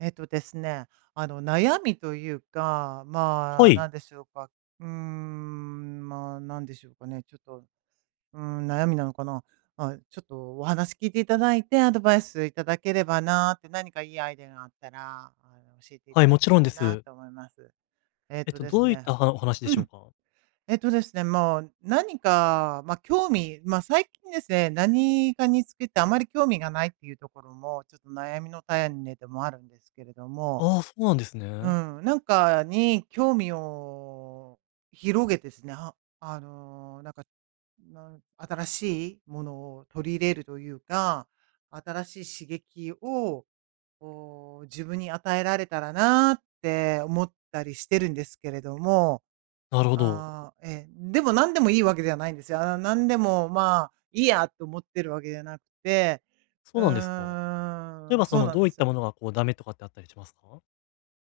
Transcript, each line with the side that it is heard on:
right: えっとですね、あの、悩みというか、
left: は
right: な
left: い。
right: んでしょうか。なんでしょうかね。ちょっと、うーん、悩みなのかな。まあ、ちょっとお話聞いていただいて、アドバイスいただければなーって、何かいいアイデアがあったら、教えてい
left: は
right: た
left: い、
right: だ
left: も
right: け
left: ちろ
right: た
left: んで
right: らな
left: す。
right: と思います。えっとで
left: ど
right: す
left: ういっ
right: ね。
left: たはお話で
right: う
left: しょう
right: ん。
left: か？
right: えっとですね、もう何か、まあ、興味、まあ、最近ですね、何かにつけてあまり興味がないっていうところも、ちょっと悩みの種でもあるんですけれども、
left: ああ、そうなんです
right: う
left: ね。
right: ん、なんかに興味を広げてですね、新しいものを取り入れるというか、新しい刺激を、自分に与えられたらなって思ったりしてるんですけれども、
left: なるほど。
right: あーえでも何でもいいわけではないんですよ。あー何でも、まあ、いいやと思ってるわけじゃなくて、
left: そ
right: う
left: うなんですか。例え
right: ーん、
left: ばそ
right: そう
left: の、
right: なん
left: ど
right: で
left: ういっ
right: す
left: た
right: よ。
left: ものがこうダメとかってあったりしますか？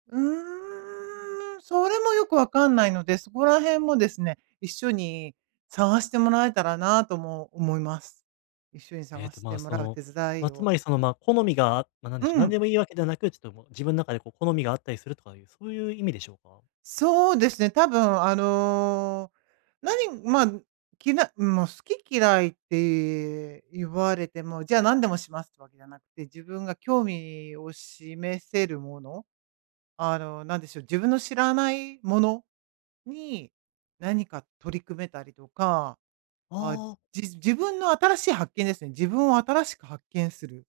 right: うーん、それもよくわかんないので、そこら辺もですね、一緒に探してもらえたらなとも思います。一緒に
left: え
right: 探
left: っと、
right: し
left: ま
right: て
left: あ、
right: も
left: そ
right: らう
left: の、
right: 手伝い
left: つ
right: を。
left: まりその、好みが、
right: う
left: なん
right: ん、
left: でもいいわけではなく、ちょっともう自分の中でこう好みがあったりするとかいう、そういう意味でしょうか？
right: そうですね、多分あの、何まあ、きなもう好き嫌いって言われても、じゃあ何でもしますってわけじゃなくて、自分が興味を示せるもの、なんでしょう、自分の知らないものに、何か取り組めたりとかあ、
left: あ
right: 自分の新しい発見ですね。自分を新しく発見するっ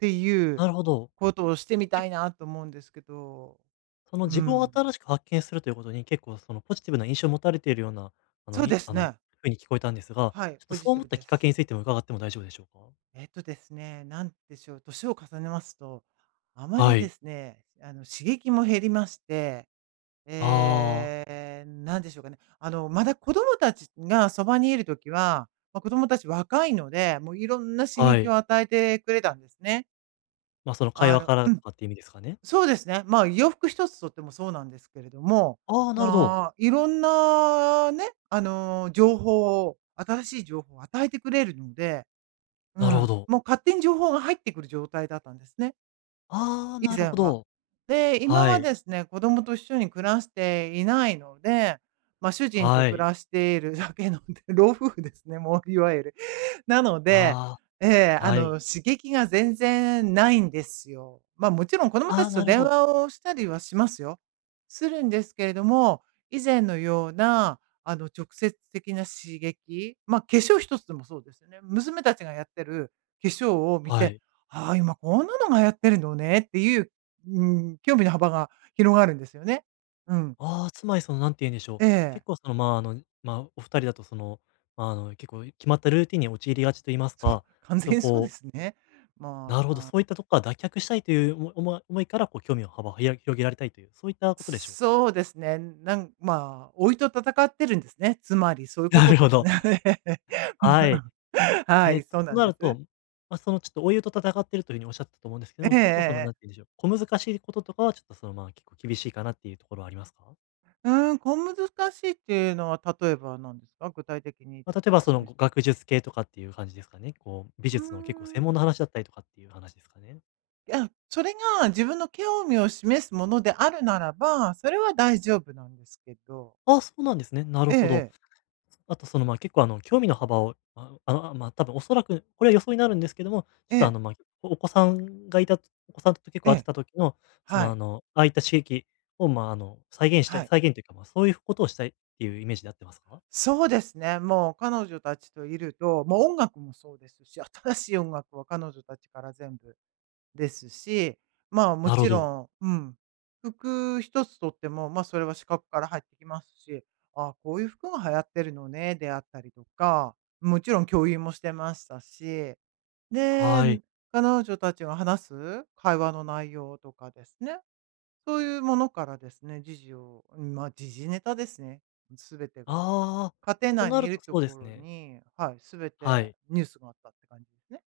right: てい
left: あ、
right: う
left: なるほど。
right: ことをしてみ
left: え、
right: たいなと思うんですけど、
left: その
right: う
left: 自分を
right: ん。
left: 新しく発見するということに、結構そのポジティブな印象を持たれているような、あの、
right: そう
left: い
right: です
left: あの、
right: ね。
left: 風に聞こえたんですが、
right: はい、
left: ちょっと
right: ポ
left: そ
right: ジ
left: う
right: テ
left: 思
right: ィ
left: っ
right: ブ
left: た
right: で
left: きっかけ
right: す。
left: についても伺っても大丈夫でしょうか？
right: なんでしょう、年を重ねますと、あまり
left: は
right: で
left: い。
right: すね、刺激も減りまして、
left: ああ、
right: なんでしょうかね。あの、まだ子供たちがそばにいるときは、まあ、子供たち若いので、もういろんな刺
left: は
right: 激
left: い。
right: を与えてくれたんですね。
left: まあ、その会
right: あ
left: 話
right: の
left: からとかって意味ですかね？
right: そうですね。まあ、洋服一つとってもそうなんですけれども、
left: ああ、なるほど。
right: まあ、いろんなね、情報を、新しい情報を与えてくれるので、う
left: なるほ
right: ん、
left: ど。
right: もう勝手に情報が入ってくる状態だったんですね、
left: ああ、
right: 以
left: なる
right: 前
left: ほ
right: は。
left: ど。
right: で、今
left: は
right: は
left: い。
right: ですね、子供と一緒に暮らしていないので、まあ、主人と
left: は
right: 暮
left: い。
right: らしているだけので 老夫婦ですね、もういわゆる。なので、
left: ああ、はい。
right: 刺激が全然ないんですよ。まあ、もちろん子供た
left: ああ、
right: ちと
left: なるほ
right: 電
left: ど。
right: 話をしたりはしますよ。するんですけれども、以前のような、直接的な刺激、まあ、化粧一つでもそうですよね。娘たちがやってる化粧を見
left: は
right: て、
left: い。
right: ああ、今こんなのがやってるのねっていう、うん、興味の幅が広がるんですよね。うん。
left: ああ、つまりその、なんて言うんでしょ
right: え
left: う、
right: え。
left: 結構その、ま、ああの、ま、あお二人だとその、結構決まったルーティンに陥りがちと言います
right: そう、
left: か、
right: 完
left: ちょっ
right: 全
left: と
right: にそうで
left: こう、
right: すね。ま
left: なるほど、
right: あ
left: そういったとこから脱却したいというおも思い思いから、こう興味の幅を広げられたいという、そういったことでしょうか？
right: そうですね。なん、まあ、老いと戦ってるんですね。つまりそうい うこ
left: な
right: と
left: る
right: で
left: ほ
right: す
left: ど。
right: ね。う
left: は
right: ん
left: い。
right: は
left: えっ
right: い、
left: と、
right: そう
left: と
right: なん
left: な
right: で
left: ると、
right: す。
left: ちょっとお湯と戦ってるというふうにおっしゃったと思うんですけ
right: え
left: ど
right: え
left: も、
right: ええ
left: 結構その、な
right: え
left: んて言
right: え。
left: うんでしょう、小難しいこととかは、ちょっとその、まあ、結構厳しいかなっていうところはありますか？
right: うーん、小難しいっていうのは例えば何ですか？具体的に
left: ま
right: ちょっ
left: あ、例え
right: と
left: ばその、
right: 示
left: ご
right: してもらえ
left: 学
right: ま
left: 術系とかっていう感じですかね？こう、美
right: すう
left: 術の結構専門の
right: ーん。
left: 話だったりとかっていう話ですかね？
right: いや、それが自分の興味を示すものであるならば、それは大丈夫なんですけど。
left: あ、そうなんですね。なる
right: ええ
left: ほど。
right: ええ。
left: あとその、結構あの、興味の幅を、まあ、多分おそらく、これは予想になるんですけども、ちょっ
right: え
left: とあ
right: え、
left: の、ま、あおお子さんがいたお子さんと結構
right: え
left: 会って
right: え。
left: た時の、
right: はい、
left: ああいった刺激を、再現した
right: は
left: い
right: い。
left: 再現というか、まあ、そういうことをしたいっていうイメージで合ってますか？
right: そうですね。もう彼女たちといると、もう音楽もそうですし、新しい音楽は彼女たちから全部ですし、まあも
left: なるほ
right: ち
left: ど。
right: ろん、うん、服一つとっても、まあそれは視覚から入ってきますし、あこういう服が流行ってるのね、であったりとか、もちろん共有もしてましたし、で、
left: はい。
right: 彼女たちが話す会話の内容とかですね、そういうものからですね、時事を、まあ時事ネタですね、すべてが。
left: ああ、
right: 家庭
left: と
right: 内
left: な
right: にい
left: る
right: る
left: と
right: と
left: そうで
right: こ
left: す
right: ろ
left: ね。
right: に、はい、すべ
left: は
right: て
left: い。
right: ニュースがあったって感じですね。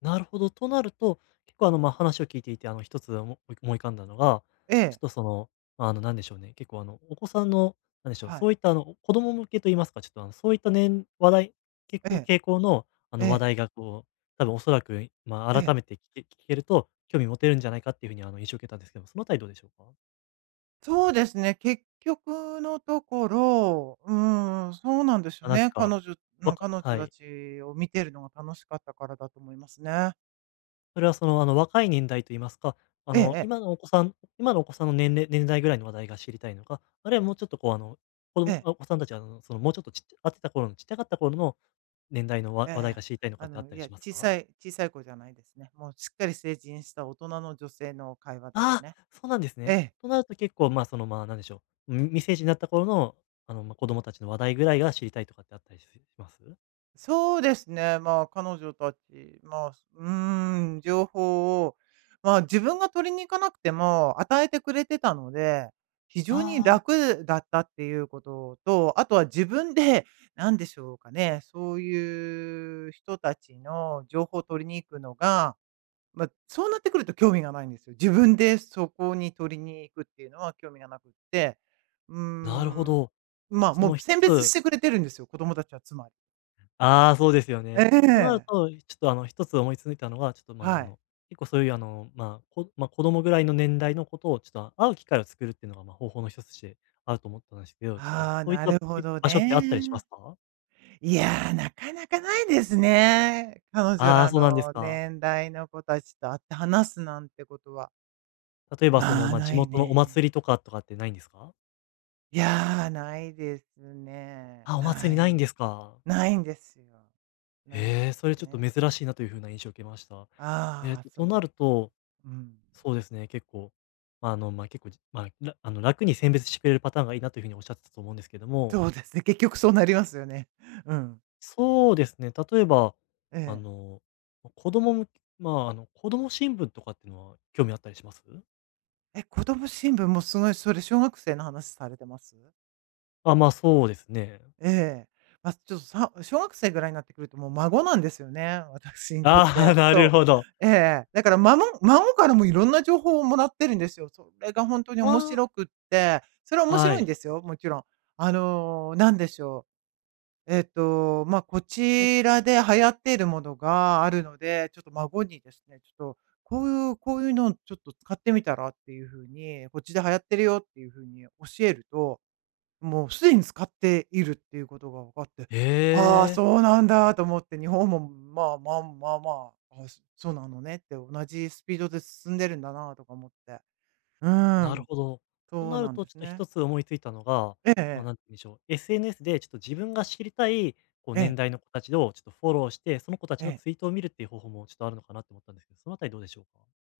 left: なるほど。となると、結構あの、まあ、話を聞いていて、あの、一つ思い浮かんだのが、
right: え
left: ちょ
right: え、
left: っとその、なんでしょうね、結構あの、お子さんの、なんでしょう、
right: はい、
left: そういったあの、子供向けと言いますか、ちょっとあの、そういったね話題結
right: え
left: 構
right: え、
left: 傾向の、あ
right: え
left: の、話
right: え、
left: 題がこう、多分おそらく、ま
right: え
left: あ、改
right: え。
left: めて聞けると興味持てるんじゃないかっていうふうに、あの、印象を受けたんですけども、そのあたりどうでしょうか？
right: そうですね、結局のところ、うん、そうなんです
left: ま
right: よ
left: あ、なんてい
right: ね。
left: うか、
right: う
left: わ
right: ん、彼
left: か
right: 女
left: は
right: た
left: い。
right: ちを見てるのが楽しかったからだと思いますね。
left: それはその、あの、若い年代と言いますか、あ
right: えええ
left: の、
right: え、
left: 今のお子さんの年代ぐらいの話題が知りたいのか、あるいはもうちょっとこう、あの、子
right: え
left: 供
right: え、
left: あお子さんたちは、あの、その、もうちょっとちっちゃかった頃の年代の話題
right: ええ。
left: が知りたいのかってあった
right: い
left: り
right: や、
left: します
right: 小
left: か？
right: さい小さい子じゃないですね。もうしっかり成人した大人の女性の会話です
left: ああ、
right: ね。
left: そうなんです
right: え
left: ね。
right: え。
left: となると結構、まあ、その、まあ、なんでしょう、未成人になった頃の、あの、まあ、子供たちの話題ぐらいが知りたいとかってあったりします？
right: そうですね、まあ、彼女たち、まあ、すうーん、情報を、まあ、自分が取りに行かなくても与えてくれてたので、非常に
left: ああ、
right: 楽だったっていうことと、あとは自分で、なんでしょうかね、そういう人たちの情報を取りに行くのが、まあ、そうなってくると興味がないんですよ。自分でそこに取りに行くっていうのは興味がなくって、う
left: なるほ
right: ーん、
left: ど。
right: まあ、
left: そ
right: もう
left: の、一
right: 選別し
left: つ
right: てくれてるんですよ、子供たちはつまり。
left: ああ、そうですよね。
right: え
left: となる
right: え。
left: と、ちょっと、あの、一つ思いついたのが、ちょっと、まあ、
right: は
left: あ
right: い。
left: の、結構そういう、あの、まあ、こまあ、子供ぐらいの年代のことを、ちょっと会う機会を作るっていうのが、まあ、方法の一つとしてあると思ったんですけど、ちょっと
right: ああ、
left: そういっ
right: な
left: た、
right: るほ
left: い
right: ど
left: 場所ってあったりしま
right: ね。
left: すか？
right: いやー、なかなかないですね。彼女
left: ああー、
right: ら
left: そうなんです
right: の
left: か。
right: 年代の子たちと会って話すなんてことは、
left: 例えば、その、
right: まあ、
left: まあ、地
right: ない
left: 元のお
right: ね。
left: 祭りとかってないんですか？
right: いやー、ないですね。
left: あ、お祭
right: な
left: りないん
right: い。
left: ですか。
right: ないんですよ。ないん
left: へえ、
right: です
left: それちょっ
right: ね。
left: と珍しいなという風な印象を受けました。
right: ああ、そ
left: と
right: う
left: な
right: です。
left: ると
right: うん。
left: そうですね、結構、結構、じまあ、らあの、楽に選別してくれるパターンがいいなというふうにおっしゃってたと思うんですけども、
right: そうですね、結局そうなりますよね。うん。
left: そうですね、例えば、
right: え
left: あ
right: え。
left: の、ま子供むまあ、あの、子供新聞とかっていうのは興味あったりします？
right: え、子供新聞もすごい、それ小学生の話されてます？
left: あ、ま、あそうですね。
right: ええ。ちょっと小学生ぐらいになってくると、もう孫なんですよね、私にとっ
left: ああ、
right: て。
left: なる
right: そ
left: ほど。
right: う。ええ。だから孫からもいろんな情報をもらってるんですよ。それがほんとに面
left: あ
right: 白くって、それは
left: あ、
right: 面
left: は
right: 白いん
left: い。
right: ですよ、もちろん。あの、なんでしょう、えっと、ま、こち
left: も
right: らで流行っているものがあるので、ちょっと孫にですね、ちょっとこういうのちょっと使ってみたらっていう風に、こっちで流行ってるよっていう風に教えるともうすでに使っているっていうことが分かって、はあ、
left: へ
right: そ
left: え。
right: うなんだと思って、日本も、そうなのねって、同じスピードで進んでるんだなとか思って。うー
left: なる
right: ん、
left: ほど。と
right: そう
left: な
right: な
left: る
right: ん
left: と、
right: で
left: ち
right: す
left: ょっと
right: ね。
left: 一つ思いついたのが、
right: え
left: その、
right: え。
left: なんて言うんでしょう、SNS でちょっと自分が知りたい、こう、
right: ええ
left: 年代の子たちをちょっとフォローして、その子たち
right: え
left: の
right: え。
left: ツイートを見るっていう方法もちょっとあるのかなって思ったんですけど、そのあたりどうでしょうか？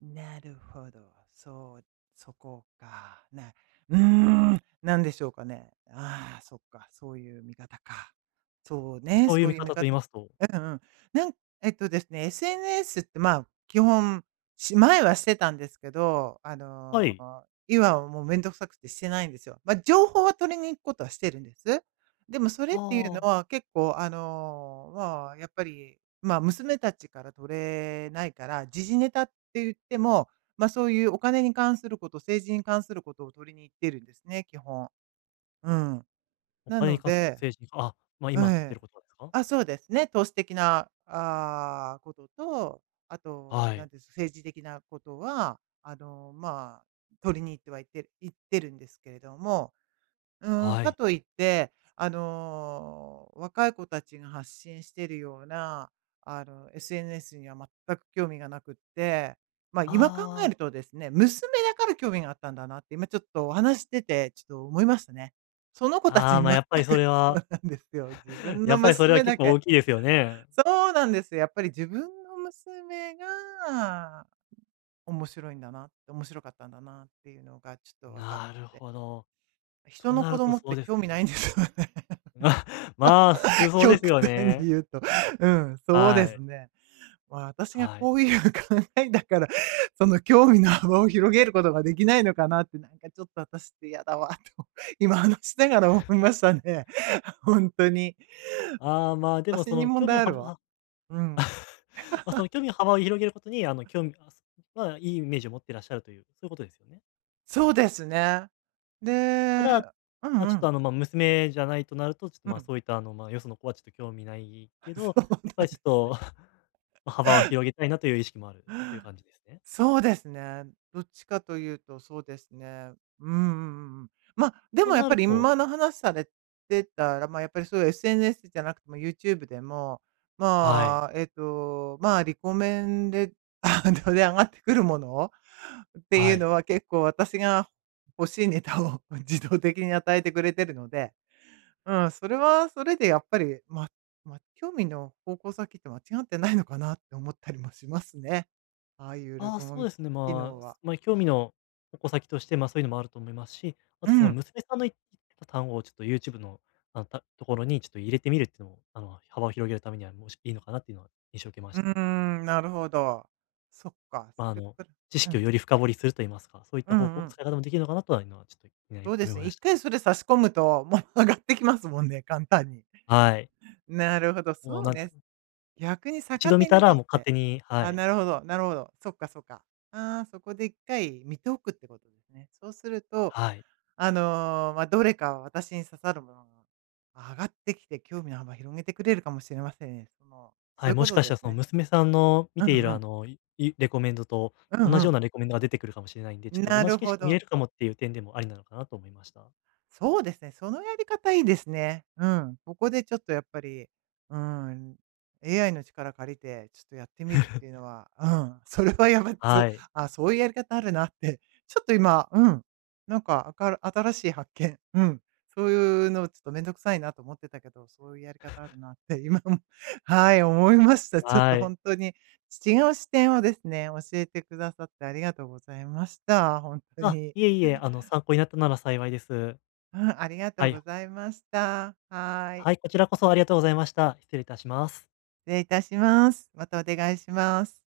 right: なるほど。そう、そこか。うーん、なんでしょうかね。ああ、そっか、そういう見方か。そうね、
left: そういう
right: そう
left: 見
right: いう見
left: 方と言い
right: 方。
left: ますと
right: うんうん。なんえっとですね、SNS ってまあ、基本、前はしてたんですけど、
left: はい。
right: 今はもうめんどくさくてしてないんですよ。ま、情報は取りに行くことはしてるんです。でもそれっていうの
left: ああ、
right: は結構あの、まあ、やっぱりまあ、娘たちから取れないから、時事ネタって言っても、まあ、そういうお金に関すること、政治に関することを取りに行ってるんですね、基本。うん。
left: お
right: な
left: 金に
right: の
left: 関すること、
right: で
left: 政治にかあ、ま、
right: え
left: 今取って
right: え。
left: ることですか？
right: あ、そうですね、投資的なことと、あと、
left: は
right: なん
left: い。
right: ていうんです、政治的なことは、取りに行って行ってるんですけれどもうーん、
left: は
right: か
left: い。
right: といって、あの、若い子たちが発信しているような、SNS には全く興味がなくって、ま、今考え
left: ああ、
right: るとですね、娘だから興味があったんだなって、今ちょっとお話してて、ちょっと思いましたね。その子た
left: あ
right: ち
left: あ、
right: に
left: ま、
right: 全く
left: やっぱりそれ
right: そ
left: は
right: うなんですよ。自 分
left: や
right: の
left: っぱりそれは
right: 娘
left: 結
right: だ
left: 構大
right: け。
left: きいですよね。
right: そうなんですよ。やっぱり自分の娘が面白いんだなって、面白かったんだなっていうのがちょっと分かっ
left: なる
right: て。
left: ほど。
right: 人
left: と
right: の
left: な
right: 子
left: ると
right: 供っ
left: そう
right: て
left: です
right: 興味な
left: ね。
right: いんですよね。
left: まあ、まあ、普通 そうです
right: 極
left: よ
right: 端に
left: ね。
right: 言うと、うん、そうで
left: は
right: す
left: い。
right: ね。まあ、私が
left: はい。
right: こういう考えだから、その興味の幅を広げることができないのかなって、なんかちょっと私って嫌だわと、今話しながら思いましたね。ほんとに。
left: ああ、まあ、でも
right: 私
left: そ
right: に
left: の
right: 問
left: 興味
right: 題
left: を
right: ある
left: 幅…
right: わ。
left: は
right: うん。
left: まあ、その興味の幅を広げることに、あの、興味あ、すまあ、いいイメージを持ってらっしゃるという、そういうことですよね。
right: そうですね。で
left: ただ、
right: う
left: まあ、
right: んう
left: ちょっと、あ
right: ん。
left: の、まあ、娘じゃないとなると、ちょっと、
right: う
left: ま、あ
right: ん。
left: そういった、よその子はちょっと興味ないけ
right: そ
left: ど、
right: う
left: やっぱ
right: なん
left: りちょ
right: で
left: っ
right: すね。
left: と ま、幅を広げたいなという意識もあるという感じですね。
right: そうですね。どっちかというとそうですね。うんうんうん。まあ、で
left: と
right: もやっ
left: な
right: ぱ
left: る
right: り
left: と
right: 今の話されてたら、まあ、やっぱりそういう SNS じゃなくても YouTube でも、
left: はい、
right: リコメンで 上がってくるものってい
left: は
right: う
left: い。
right: のは結構私が欲しいネタを 自動的に与えてくれてるのでうん、それはそれでやっぱり、興味の方向先って間違ってないのかなって思ったりもしますね。ああいう
left: ああ、
right: 録
left: そう
right: 音
left: です
right: き
left: ね。
right: 機能は。
left: まあ、興味の矛先として、まあ、そういうのもあると思いますし、あ
right: う
left: とその
right: ん。
left: 娘さんの言ってた単語をちょっと YouTube の、あの、ところにちょっと入れてみるっていうのも、あの、幅を広げるためには、もしいいのかなっていうのは印象を受けま
right: う
left: した。
right: ーん、なるほど。そっか、
left: まあ、
right: そ
left: あ
right: れ
left: の、
right: から
left: 知
right: う
left: 識を
right: ん。
left: より深掘りすると言いますか、そういっ
right: う
left: た
right: ん
left: 方
right: う
left: 向
right: ん。
left: 使い方もできるのかなとはいうのはちょっと、になり
right: そうで
left: 思い
right: すね。
left: ま
right: 一
left: した。
right: 回それ差し込むと、もう上がってきますもんね、簡単に。
left: はい。
right: なるほど、
left: もう
right: そう
left: なんていう
right: ね。
left: か、
right: 逆に
left: 一
right: 逆
left: 度見
right: 手
left: た
right: にと
left: ら
right: っ
left: もう勝
right: て。
left: 手には
right: あ、
left: い。
right: なるほどなるほど。そっかそっか。ああ、そこで一回見ておくってことですね。そうすると
left: はい。
right: まあ、どれか私に刺さるものが上がってきて、興味の幅広げてくれるかもしれませんね。その、
left: は
right: そう
left: い、
right: いう
left: も
right: こ
left: し
right: と
left: かし
right: で
left: たら
right: す
left: その
right: ね。
left: 娘さんの見
right: う
left: てい
right: んう
left: るあ
right: ん。
left: の、いいレコメンドと
right: うん
left: 同
right: う
left: じよ
right: ん。
left: うなレコメンドが出てくるかもしれないんで、ちょっと
right: な
left: 同
right: る
left: じ景
right: ほ
left: 色見れ
right: ど。
left: るかもっていう点でもありなのかなと思いました。
right: そうですね、そのやり方いいですね。うん。ここでちょっとやっぱり、うん、AI の力借りて、ちょっとやってみるっていうのは、うん、それはやばつ、
left: はい。
right: あ、そういうやり方あるなって、ちょっと今、うん、なんか、新しい発見、うん、そういうのちょっとめんどくさいなと思ってたけど、そういうやり方あるなって、今も、はい、思いました。ちょっと
left: はい。
right: 本当に違う視点をですね、教えてくださってありがとうございました。本当
left: あ、
right: に。
left: いえいえ、あの、参考になったなら幸いです。
right: うん、ありがと
left: は
right: うご
left: い。
right: ざいました。はーい。
left: はい、こちらこそありがとうございました。失礼いたします。
right: 失礼いたします。またお願いします。